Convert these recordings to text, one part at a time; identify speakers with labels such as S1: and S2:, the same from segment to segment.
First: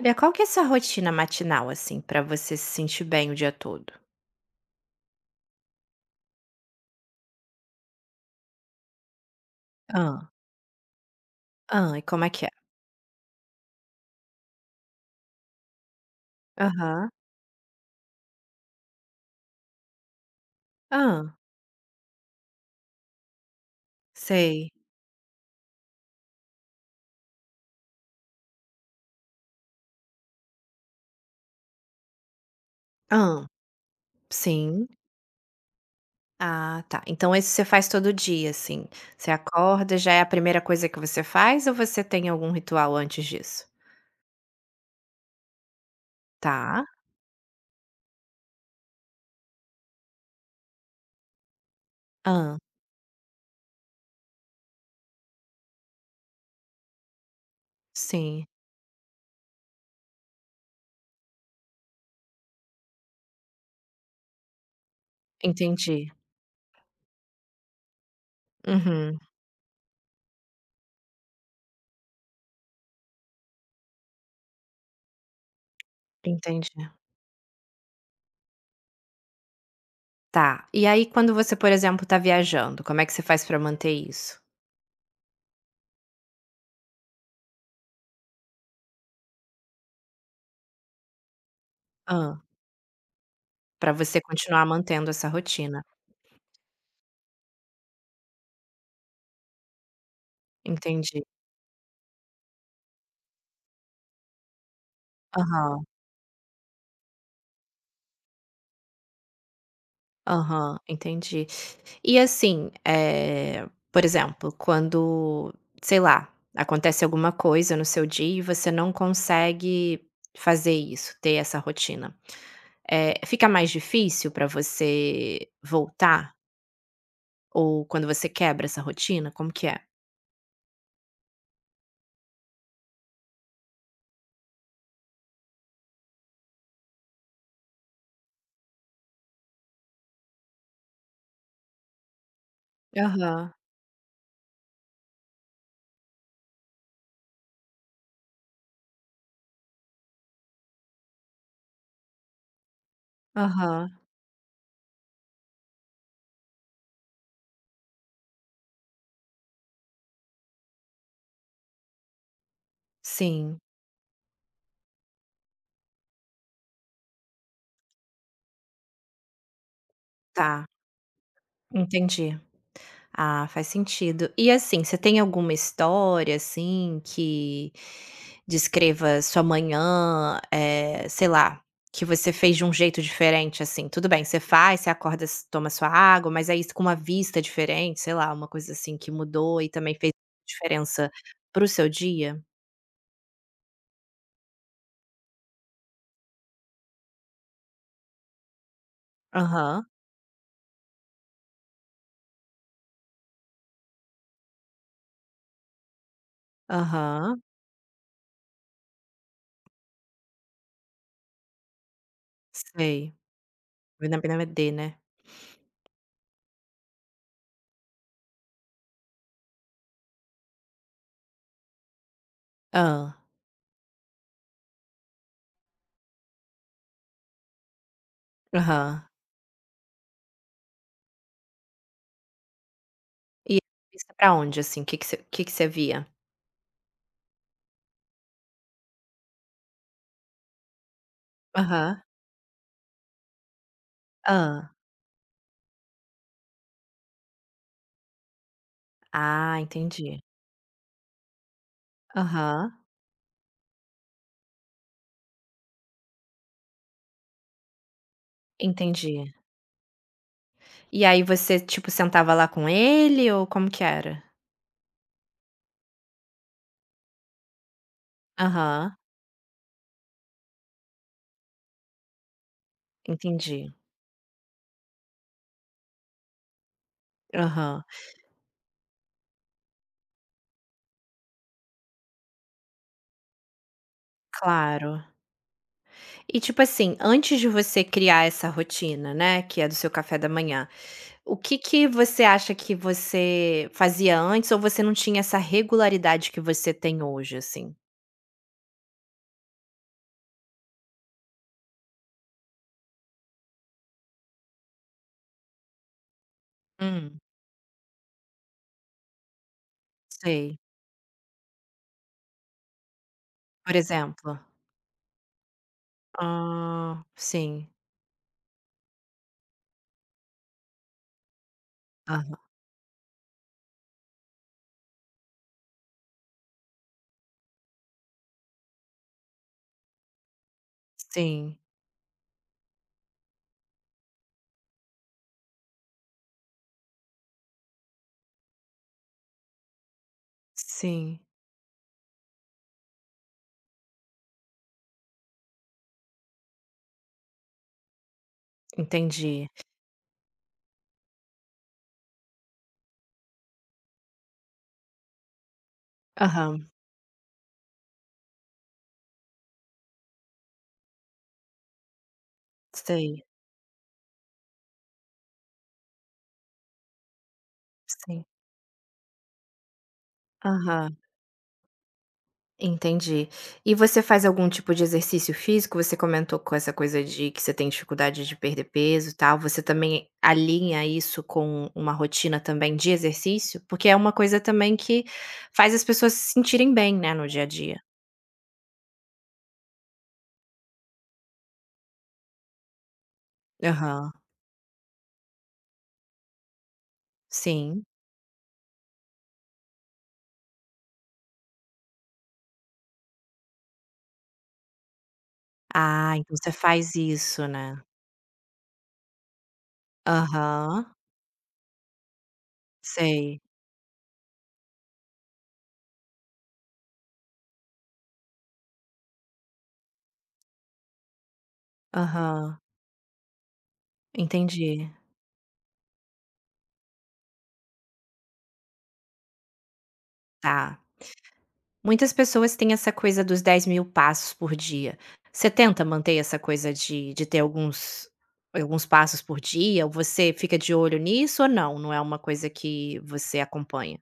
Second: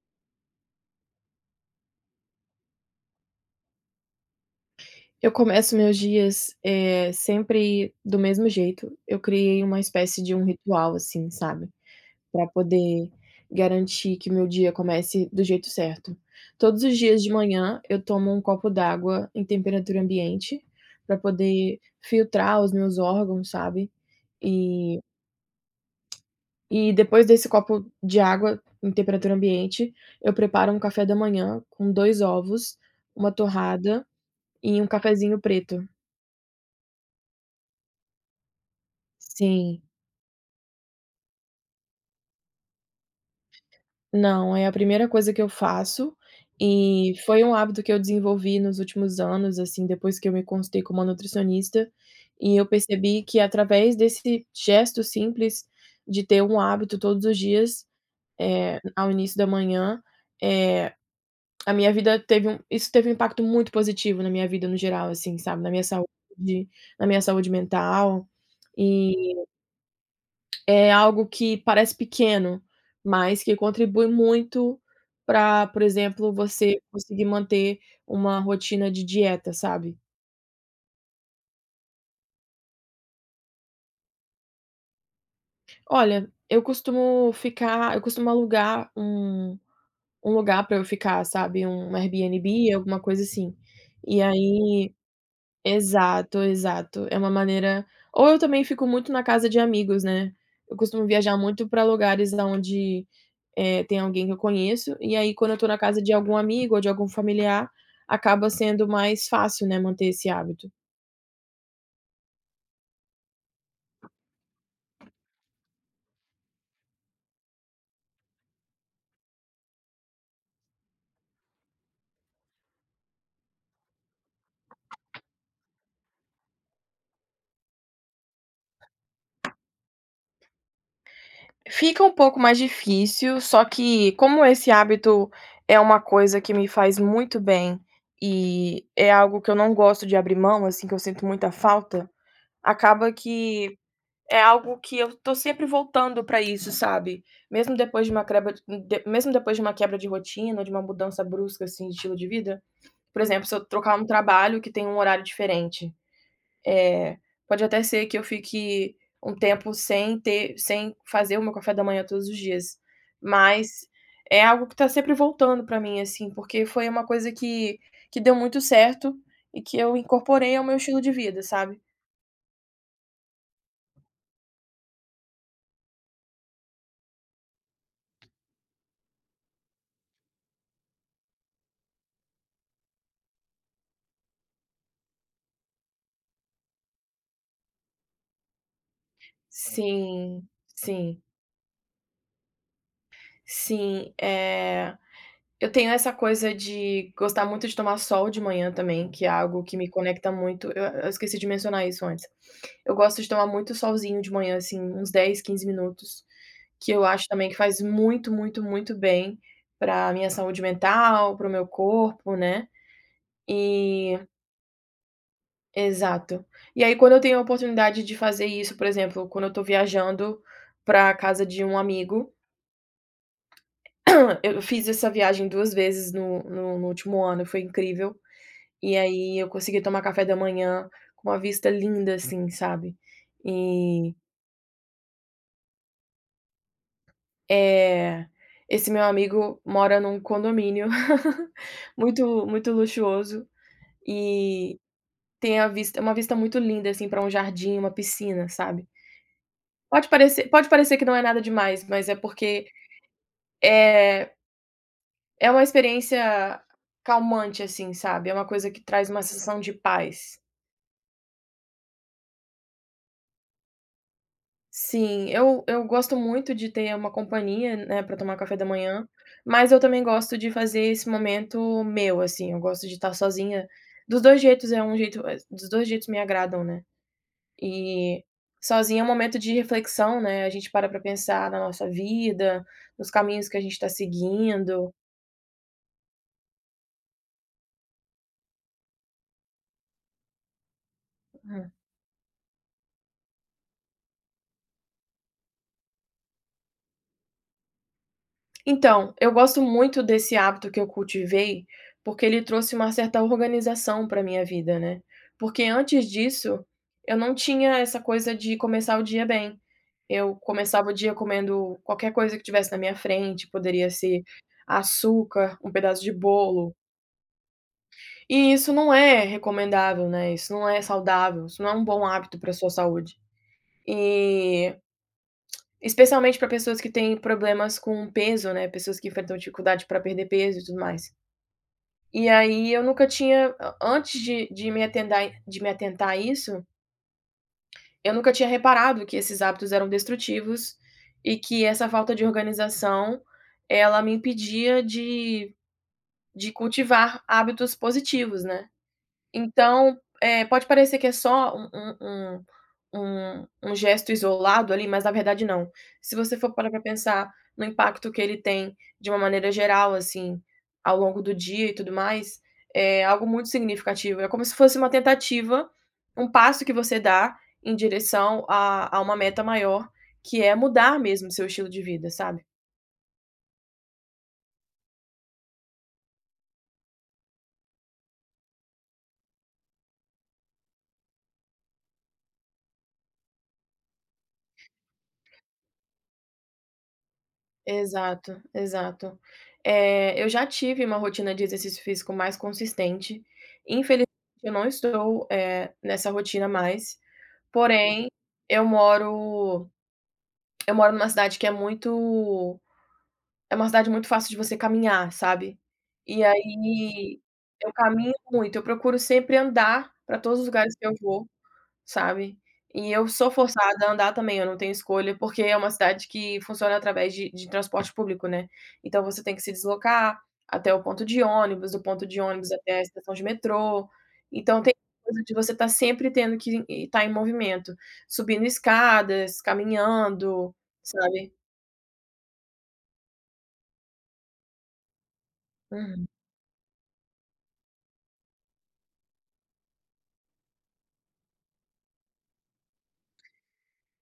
S1: Olha, qual que é essa rotina matinal, assim, pra você se sentir bem o dia todo?
S2: Eu começo meus dias, sempre do mesmo jeito. Eu criei uma espécie
S1: Hã,
S2: de um ritual, assim, sabe,
S1: hã, e como é que
S2: para
S1: é?
S2: poder garantir que meu dia comece do jeito certo. Todos os
S1: Aham.
S2: dias de manhã eu tomo um copo d'água em temperatura ambiente, para
S1: Hã,
S2: poder filtrar os meus órgãos, sabe,
S1: sei.
S2: e e depois desse copo de água em temperatura ambiente, eu preparo um café da manhã com 2 ovos, uma
S1: Hã,
S2: torrada e um
S1: sim.
S2: cafezinho preto.
S1: Ah, tá. Então isso você faz todo dia, assim, você
S2: Sim.
S1: acorda, já é a primeira coisa que você faz ou você tem algum ritual antes disso?
S2: Não, é a primeira coisa que eu faço,
S1: Tá.
S2: e foi um hábito que eu desenvolvi nos últimos anos, assim, depois que eu me consultei com uma nutricionista, e
S1: Hã,
S2: eu percebi que através desse gesto simples de ter um hábito todos os dias,
S1: sim,
S2: ao início da manhã, eh, a minha vida teve um isso teve um impacto muito positivo na minha vida no geral, assim, sabe,
S1: entendi.
S2: na minha saúde mental,
S1: Uhum,
S2: e é algo que parece pequeno, mas que contribui muito para, por exemplo,
S1: entendi.
S2: você conseguir manter uma rotina de dieta, sabe.
S1: Tá. E aí quando você, por exemplo, tá viajando, como é que você faz pra manter isso?
S2: Olha, eu costumo alugar um lugar para eu ficar, sabe, um
S1: Hã,
S2: Airbnb, alguma coisa assim.
S1: pra você
S2: E
S1: continuar
S2: aí
S1: mantendo essa rotina?
S2: exato, exato. É uma maneira, ou eu também fico muito na casa de amigos, né. Eu costumo
S1: Entendi.
S2: viajar muito para lugares aonde tem alguém que eu conheço, e aí quando eu tô na
S1: Aham,
S2: casa de algum amigo ou de algum familiar, acaba sendo mais fácil, né, manter esse hábito.
S1: aham, entendi. E assim, por exemplo, quando, sei lá, acontece alguma coisa no seu dia e você não consegue fazer isso, ter essa rotina, fica mais difícil pra você voltar? Ou quando você quebra essa rotina, como que é?
S2: Fica um pouco mais difícil, só que como esse hábito é uma coisa que me faz muito bem e é algo que eu não gosto de abrir mão, assim, que eu sinto muita falta, acaba
S1: Aham,
S2: que é algo que eu tô sempre voltando pra isso, sabe. Mesmo depois de uma quebra de Mesmo depois de uma quebra de rotina ou de uma mudança brusca, assim, de estilo de vida. Por exemplo, se eu
S1: aham,
S2: trocar um trabalho que tem um horário diferente, eh, pode até ser que eu fique um tempo sem fazer o meu café da manhã todos os dias,
S1: sim,
S2: mas é algo que está sempre voltando para mim, assim, porque foi uma coisa que deu muito certo e que eu incorporei ao
S1: tá,
S2: meu estilo de vida, sabe.
S1: entendi. Ah, faz sentido. E assim, você tem alguma história assim que descreva sua manhã, sei lá, que você fez de um jeito diferente assim? Tudo bem, você faz, você acorda, toma sua água, mas é isso com uma vista diferente, sei lá, uma coisa assim que mudou e também fez
S2: Sim,
S1: diferença
S2: sim,
S1: pro seu dia?
S2: sim, eu tenho essa coisa de gostar muito de tomar sol de manhã também, que é algo que
S1: Aham,
S2: me conecta muito. Eu esqueci de mencionar isso antes. Eu gosto de tomar muito solzinho de manhã, assim, uns 10, 15 minutos, que eu acho
S1: aham,
S2: também que faz muito, muito, muito bem para minha saúde mental, para o meu corpo, né.
S1: sei.
S2: E,
S1: Vitamina D, né?
S2: exato. E aí quando eu tenho a oportunidade de fazer isso, por exemplo, quando eu estou viajando para casa de um amigo,
S1: Ah,
S2: eu fiz essa viagem 2 vezes no último ano, foi incrível. E
S1: aham.
S2: aí eu consegui tomar café da manhã com uma vista linda, assim, sabe.
S1: E vista
S2: E
S1: pra onde assim? O que que você via?
S2: é, esse meu amigo mora num condomínio
S1: Aham,
S2: muito muito luxuoso
S1: ah.
S2: e tem a vista uma vista muito linda, assim, para um jardim, uma piscina, sabe.
S1: Ah, entendi.
S2: Pode parecer que não é nada demais, mas é
S1: Aham.
S2: porque é é uma experiência calmante, assim, sabe. É uma coisa que traz
S1: Entendi.
S2: uma sensação de paz.
S1: E aí você, tipo, sentava lá com ele ou como que era?
S2: Sim, eu gosto muito de ter uma companhia, né, para tomar café da
S1: Aham.
S2: manhã, mas eu também gosto de fazer esse momento meu, assim, eu gosto de estar
S1: Entendi.
S2: sozinha. Dos 2 jeitos me agradam, né.
S1: Aham,
S2: E sozinha é um momento de reflexão, né, a gente para para pensar na nossa vida, nos caminhos que a gente está seguindo.
S1: claro. E, tipo assim, antes de você criar essa rotina, né, que é do seu café da manhã, o que que você acha que você fazia antes ou você não tinha essa regularidade que você tem hoje, assim?
S2: Então, eu gosto muito desse hábito que eu cultivei, porque ele trouxe uma certa organização para minha vida, né. Porque antes disso, eu
S1: Hum.
S2: não tinha essa coisa de começar o dia bem. Eu
S1: Sei.
S2: começava o dia comendo qualquer coisa que tivesse na minha frente,
S1: Por
S2: poderia ser
S1: exemplo?
S2: açúcar, um pedaço de bolo,
S1: Ah, sim.
S2: e isso não é recomendável, né, isso não é saudável, isso não é um bom hábito
S1: Aham.
S2: para sua saúde. E, especialmente para pessoas que têm problemas com peso, né, pessoas que enfrentam dificuldade para perder peso e tudo mais.
S1: Sim,
S2: E aí eu nunca tinha a antes de me atentar a isso, eu nunca tinha reparado que esses hábitos eram destrutivos
S1: sim.
S2: e que essa falta de organização, ela me impedia de cultivar hábitos positivos, né.
S1: Entendi.
S2: Então, pode parecer que é só um gesto isolado ali, mas na verdade não. Se você for
S1: Aham.
S2: parar para pensar no impacto que ele tem de uma maneira geral, assim, ao longo do dia e tudo mais, é
S1: Sei,
S2: algo muito significativo. É como se fosse uma tentativa, um passo que você dá em
S1: sim.
S2: direção a uma meta maior, que é
S1: Aham,
S2: mudar mesmo seu estilo de vida, sabe?
S1: entendi. E você faz algum tipo de exercício físico? Você comentou com essa coisa de que você tem dificuldade de perder peso e tal, você também alinha isso com uma rotina também de exercício? Porque é uma coisa também que faz as pessoas se sentirem bem, né, no dia a dia.
S2: Exato, exato. Eu já tive uma rotina de exercício físico mais consistente. Infelizmente,
S1: Aham,
S2: eu não estou, nessa rotina mais,
S1: sim.
S2: porém, eu moro eu moro numa cidade que é muito é uma cidade muito fácil de você caminhar, sabe.
S1: Ah,
S2: E
S1: então você faz
S2: aí,
S1: isso,
S2: eu
S1: né.
S2: caminho muito, eu procuro sempre andar para todos os lugares
S1: Aham,
S2: que eu vou. Sabe? E eu sou
S1: sei.
S2: forçada a andar também, eu não tenho escolha, porque é uma cidade que funciona através de transporte público, né. Então você tem que se deslocar até o ponto de ônibus, do ponto de ônibus
S1: Aham,
S2: até a estação de metrô. Então tem
S1: entendi.
S2: coisa de você estar sempre tendo que estar em movimento, subindo escadas, caminhando,
S1: Tá.
S2: sabe?
S1: Muitas pessoas têm essa coisa dos 10.000 passos por dia. Você tenta
S2: Uhum.
S1: manter essa coisa de ter alguns passos por dia? Ou você fica de olho nisso ou não? Não é uma coisa que você acompanha?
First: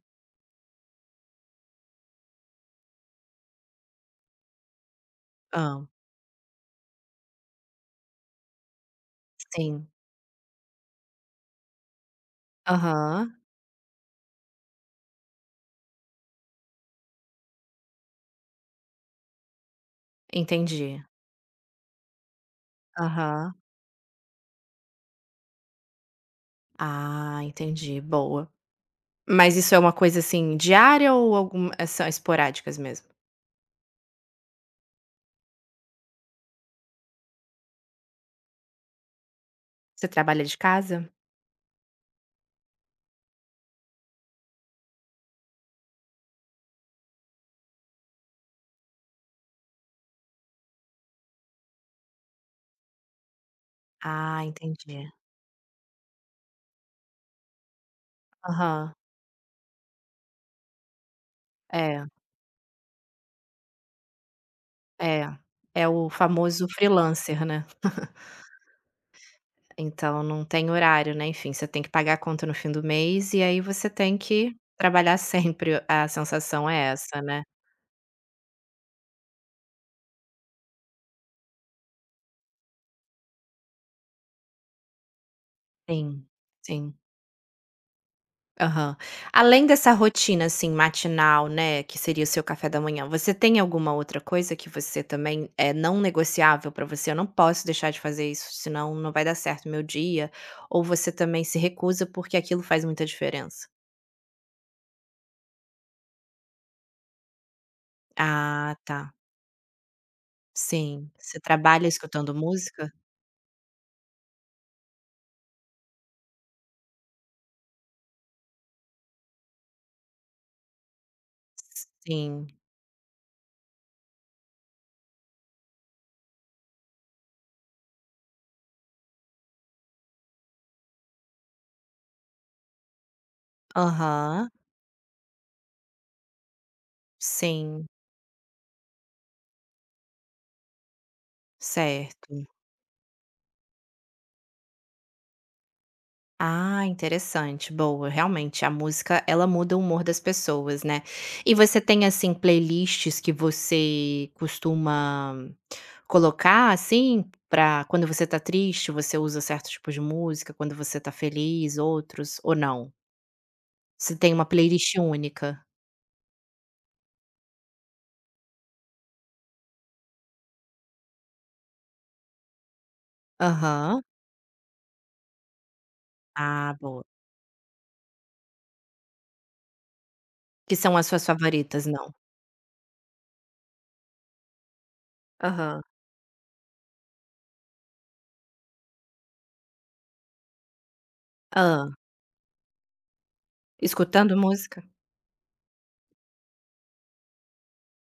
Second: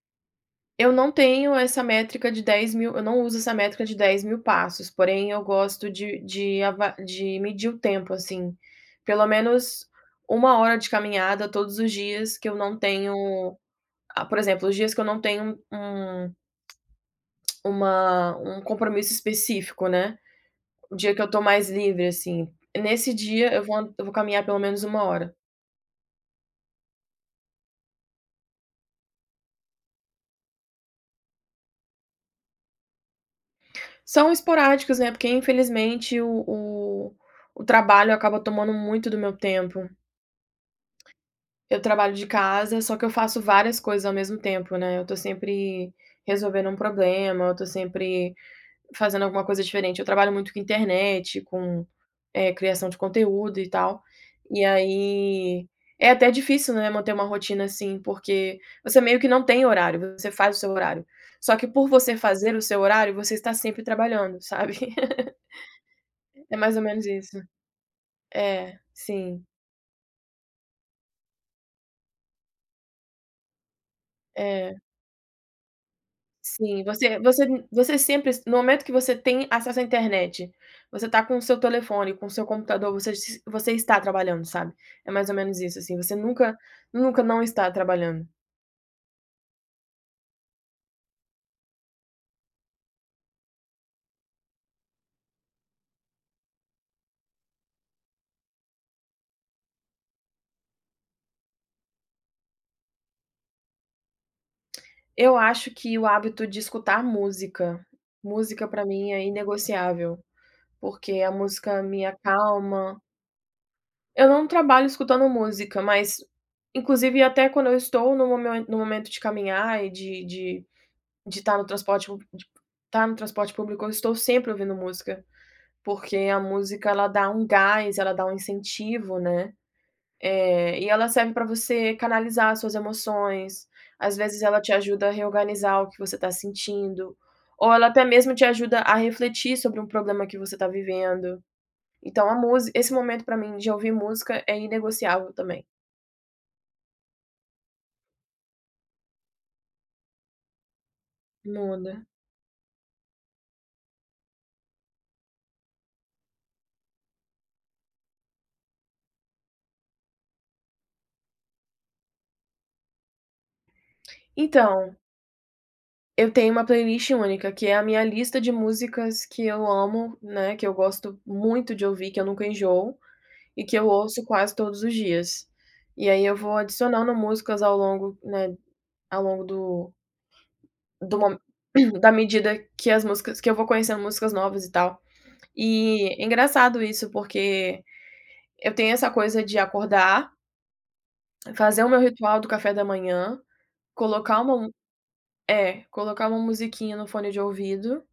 S2: Eu não tenho essa métrica de 10.000, eu não uso essa métrica de 10.000 passos, porém eu
S1: Hã,
S2: gosto de medir o tempo, assim. Pelo
S1: sim.
S2: menos uma hora de caminhada todos os dias que eu não
S1: Aham,
S2: tenho, por exemplo, os dias que eu não tenho um uma um compromisso específico, né, o
S1: entendi.
S2: dia que eu estou mais livre, assim. Nesse dia
S1: Aham.
S2: eu vou caminhar pelo menos uma hora.
S1: Ah, entendi, boa. Mas isso é uma coisa, assim, diária ou são esporádicas mesmo?
S2: São esporádicos, né, porque infelizmente o trabalho acaba tomando muito do meu tempo.
S1: Você trabalha de casa?
S2: Eu trabalho de casa, só que eu faço várias coisas ao mesmo tempo, né. Eu tô sempre resolvendo um problema, eu tô sempre fazendo alguma coisa diferente. Eu trabalho muito com internet, criação de conteúdo e tal.
S1: Ah,
S2: E
S1: entendi.
S2: aí é até difícil, né, manter uma rotina assim, porque
S1: Aham.
S2: você meio que não tem horário, você faz o seu horário. Só que por
S1: É,
S2: você fazer o seu horário, você está sempre trabalhando, sabe.
S1: é. É o
S2: É
S1: famoso
S2: mais ou menos isso.
S1: freelancer, né?
S2: É, sim,
S1: Então não tem horário, né, enfim, você tem que pagar a conta no fim do mês e aí você tem que
S2: é.
S1: trabalhar sempre, a sensação é
S2: Sim, você
S1: essa, né.
S2: você você sempre no momento que você tem acesso à internet, você tá com o seu telefone, com o seu computador, você está trabalhando, sabe. É mais ou menos isso, assim, você
S1: Sim,
S2: nunca
S1: sim.
S2: nunca não está trabalhando.
S1: Aham. Além dessa rotina, assim, matinal, né, que seria o seu café da manhã, você tem alguma outra coisa que você também é não negociável pra você: "Eu não posso deixar de fazer isso, senão não vai dar certo meu dia", ou você também se recusa porque aquilo faz muita diferença?
S2: Eu acho que o hábito de escutar música, música
S1: Ah,
S2: pra mim
S1: tá.
S2: é inegociável,
S1: Sim.
S2: porque a
S1: Você
S2: música
S1: trabalha
S2: me
S1: escutando música?
S2: acalma. Eu não trabalho escutando música, mas inclusive até quando eu estou no momento de caminhar e
S1: Sim.
S2: de estar no transporte público, eu estou sempre ouvindo música, porque a música ela dá um gás, ela dá um incentivo, né, e ela serve para você canalizar as suas emoções, às vezes
S1: Aham,
S2: ela te ajuda a reorganizar o que você está sentindo, ou
S1: sim,
S2: ela até mesmo te ajuda a refletir sobre um problema que você está vivendo. Então a
S1: certo.
S2: música, esse momento para mim de ouvir música é inegociável também.
S1: Ah, interessante, boa. Realmente, a música ela muda o humor das pessoas, né. E você
S2: Muda.
S1: tem, assim, playlists que você costuma colocar, assim, pra quando você está triste, você usa certo tipo de música, quando você está feliz, outros, ou não? Você tem uma playlist
S2: Então,
S1: única?
S2: eu tenho uma playlist única, que é a minha lista de músicas que eu amo, né, que eu gosto muito de ouvir, que eu nunca enjoo e que eu
S1: Aham.
S2: ouço quase todos os dias. E aí eu vou
S1: Ah, boa.
S2: adicionando músicas ao longo, né, ao longo do
S1: Que são as
S2: do
S1: suas
S2: mo
S1: favoritas, não?
S2: da medida que as músicas que eu vou conhecendo músicas novas e tal.
S1: Aham.
S2: E é engraçado isso, porque eu tenho essa coisa de acordar, fazer o
S1: Ah.
S2: meu ritual do café da manhã,
S1: Escutando
S2: colocar uma mu
S1: música?
S2: colocar uma musiquinha no fone de ouvido.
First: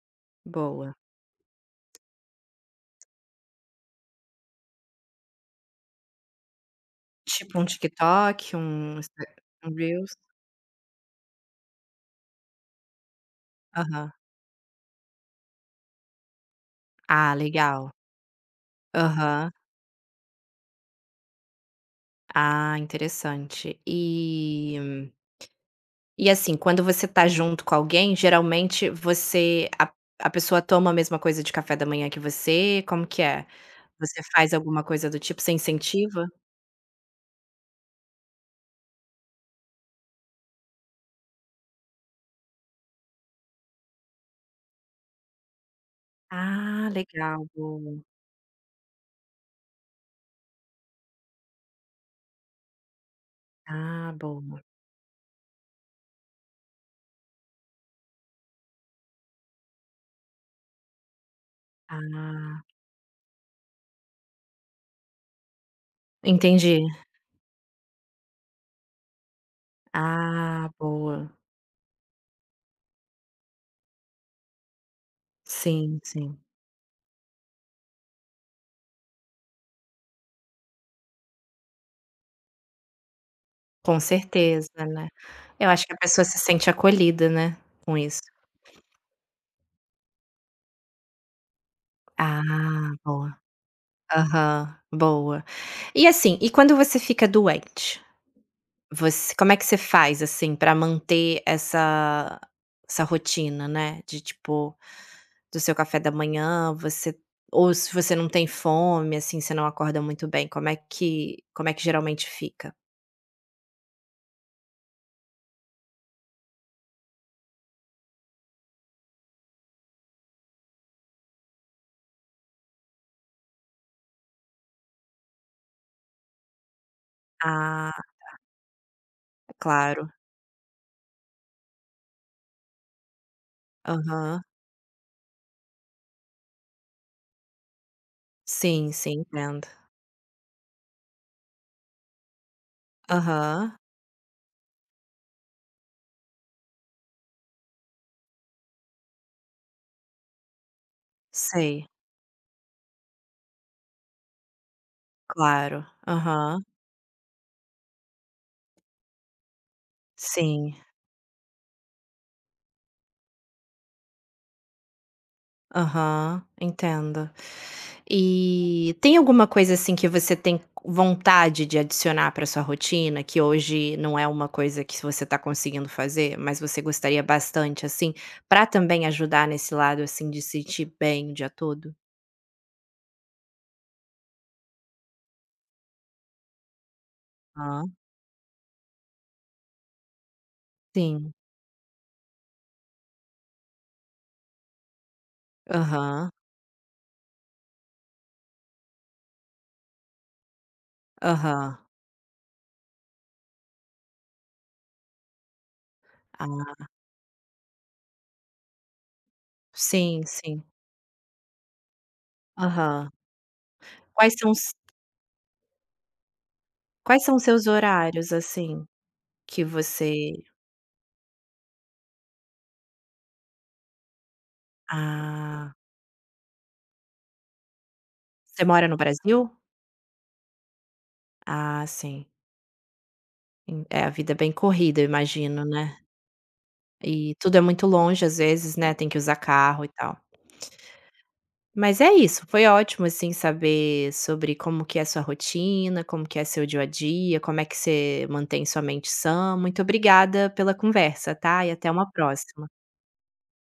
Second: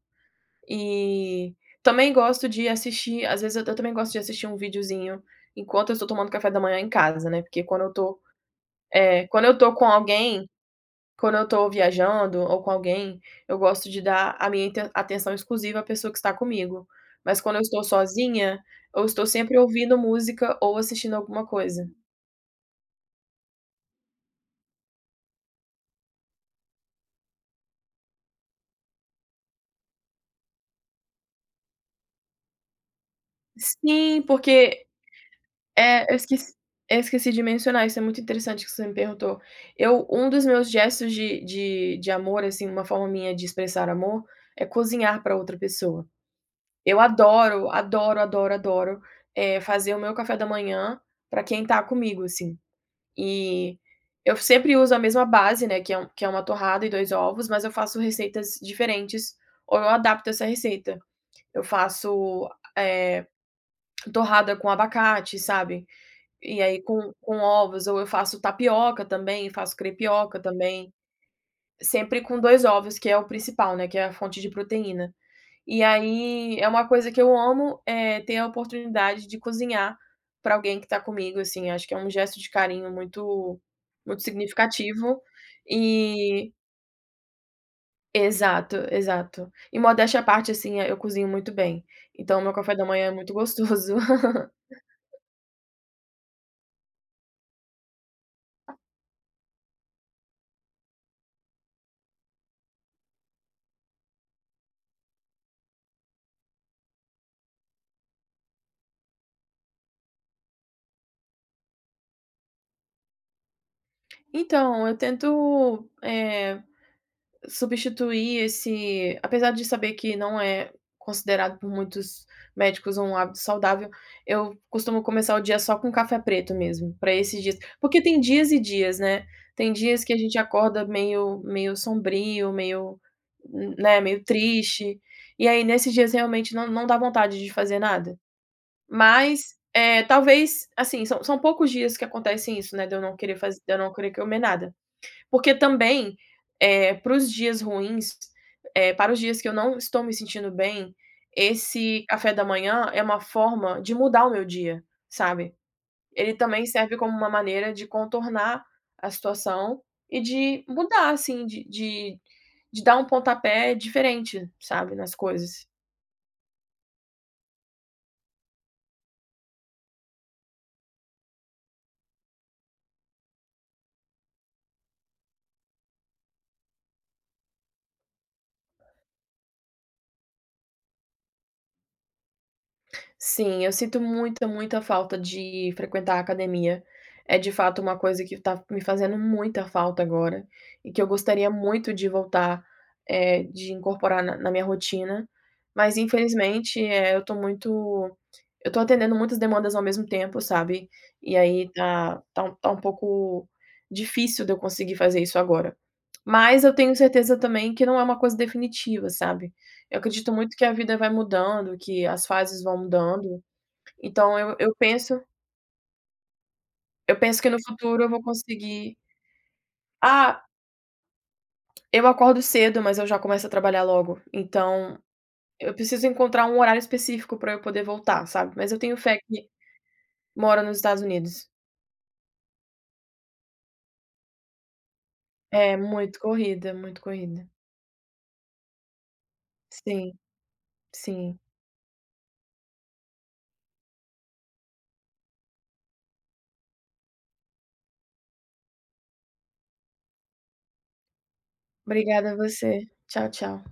S1: Boa.
S2: E também gosto de assistir, às vezes eu também gosto de assistir um videozinho enquanto eu estou tomando café da manhã em casa, né,
S1: Tipo
S2: porque
S1: um TikTok, um Insta
S2: quando eu
S1: um
S2: tô com
S1: Reels?
S2: alguém, quando eu tô viajando ou com alguém, eu gosto de
S1: Aham.
S2: dar a minha inte atenção exclusiva à pessoa que está comigo.
S1: Ah,
S2: Mas quando eu estou
S1: legal.
S2: sozinha, eu estou
S1: Aham.
S2: sempre ouvindo música ou assistindo alguma coisa.
S1: Ah, interessante. E assim, quando você tá junto com alguém, geralmente você a pessoa toma a mesma coisa de café da manhã que você, como que é? Você
S2: Sim,
S1: faz alguma coisa do tipo, você
S2: É, eu
S1: incentiva?
S2: esqueci eu esqueci de mencionar, isso é muito interessante que você me perguntou. Eu Um dos meus gestos de amor, assim, uma forma minha de expressar amor, é cozinhar para outra pessoa.
S1: Ah,
S2: Eu
S1: legal,
S2: adoro,
S1: boa.
S2: adoro, adoro, adoro, fazer o meu café da manhã para quem tá comigo, assim. E
S1: Ah,
S2: eu
S1: boa.
S2: sempre uso a mesma base, né, que é uma torrada e 2 ovos, mas eu faço receitas diferentes ou eu adapto essa receita. Eu faço,
S1: Ah,
S2: eh, torrada com abacate, sabe? E aí
S1: entendi.
S2: com ovos, ou eu faço tapioca também, faço crepioca
S1: Ah,
S2: também,
S1: boa.
S2: sempre com 2 ovos, que é o principal, né, que é a fonte de proteína. E
S1: Sim, sim.
S2: aí é uma coisa que eu amo, é ter a oportunidade de cozinhar para alguém que tá comigo, assim, acho que é um gesto de carinho muito
S1: Com
S2: muito
S1: certeza, né.
S2: significativo
S1: Eu acho que a pessoa se
S2: e
S1: sente acolhida, né, com isso.
S2: exato, exato. E modéstia à parte, assim, eu cozinho muito bem,
S1: Ah,
S2: então meu café da manhã é muito
S1: boa.
S2: gostoso.
S1: Aham, boa. E assim, e quando você fica doente, você como é que você faz, assim, pra manter essa rotina, né, de tipo, do seu café da manhã, você ou se você não tem fome, assim, você não acorda muito bem, como é que geralmente fica?
S2: Então, eu tento. Eh Substituir esse Apesar de saber que não é considerado por muitos médicos um hábito saudável, eu costumo começar o dia só com café preto mesmo, para esses dias
S1: Ah,
S2: porque tem dias e dias, né. Tem dias
S1: claro.
S2: que a gente acorda meio sombrio, meio, né, meio
S1: Aham.
S2: triste, e aí nesses dias realmente não dá vontade de fazer nada.
S1: Sim, sim,
S2: Mas,
S1: entendo.
S2: talvez, assim, são poucos dias que acontece isso, né, de eu não querer fazer, de
S1: Aham,
S2: eu não querer comer nada. Porque também, para os dias ruins, para os dias que eu não estou me sentindo bem,
S1: sei.
S2: esse café da manhã é uma forma de mudar o meu dia, sabe.
S1: Claro,
S2: Ele
S1: aham,
S2: também serve como uma maneira de contornar a situação e de
S1: sim,
S2: mudar, assim, de dar um pontapé diferente, sabe, nas coisas.
S1: aham, entendo. E tem alguma coisa, assim, que você tem vontade de adicionar para sua rotina, que hoje não é uma coisa que você está conseguindo fazer, mas você gostaria bastante, assim, para também ajudar nesse lado, assim, de se sentir bem o dia todo?
S2: Sim, eu sinto muita, muita falta de frequentar a academia. É de fato
S1: Hã,
S2: uma coisa que tá me fazendo muita falta agora e que eu
S1: sim,
S2: gostaria muito de voltar, de incorporar na minha rotina, mas
S1: aham,
S2: infelizmente, eu tô atendendo muitas demandas ao mesmo tempo, sabe, e aí
S1: aham.
S2: tá um pouco difícil de eu conseguir fazer isso agora. Mas
S1: Ah,
S2: eu tenho certeza também que não é uma coisa definitiva, sabe. Eu
S1: sim,
S2: acredito muito
S1: sim,
S2: que a vida vai mudando, que as fases vão
S1: aham.
S2: mudando,
S1: Quais
S2: então
S1: são
S2: eu
S1: os
S2: eu penso eu
S1: Quais são
S2: penso
S1: os
S2: que no
S1: seus
S2: futuro eu vou
S1: horários, assim,
S2: conseguir.
S1: que você
S2: ah, eu acordo cedo, mas eu já começo a trabalhar logo, então
S1: ah.
S2: eu preciso encontrar um horário específico para eu poder voltar, sabe.
S1: Você
S2: Mas eu
S1: mora no
S2: tenho fé
S1: Brasil?
S2: que. Mora nos Estados Unidos.
S1: Ah, sim. En É, a vida é bem corrida, eu imagino,
S2: É,
S1: né.
S2: muito corrida, muito
S1: E
S2: corrida.
S1: tudo é muito longe, às vezes, né, tem que usar carro e tal.
S2: Sim, sim.
S1: Mas é isso, foi ótimo, assim, saber sobre como que é sua rotina, como que é seu dia a dia, como é que você mantém sua mente sã. Muito obrigada pela conversa, tá, e até uma
S2: Obrigada a
S1: próxima.
S2: você. Tchau, tchau.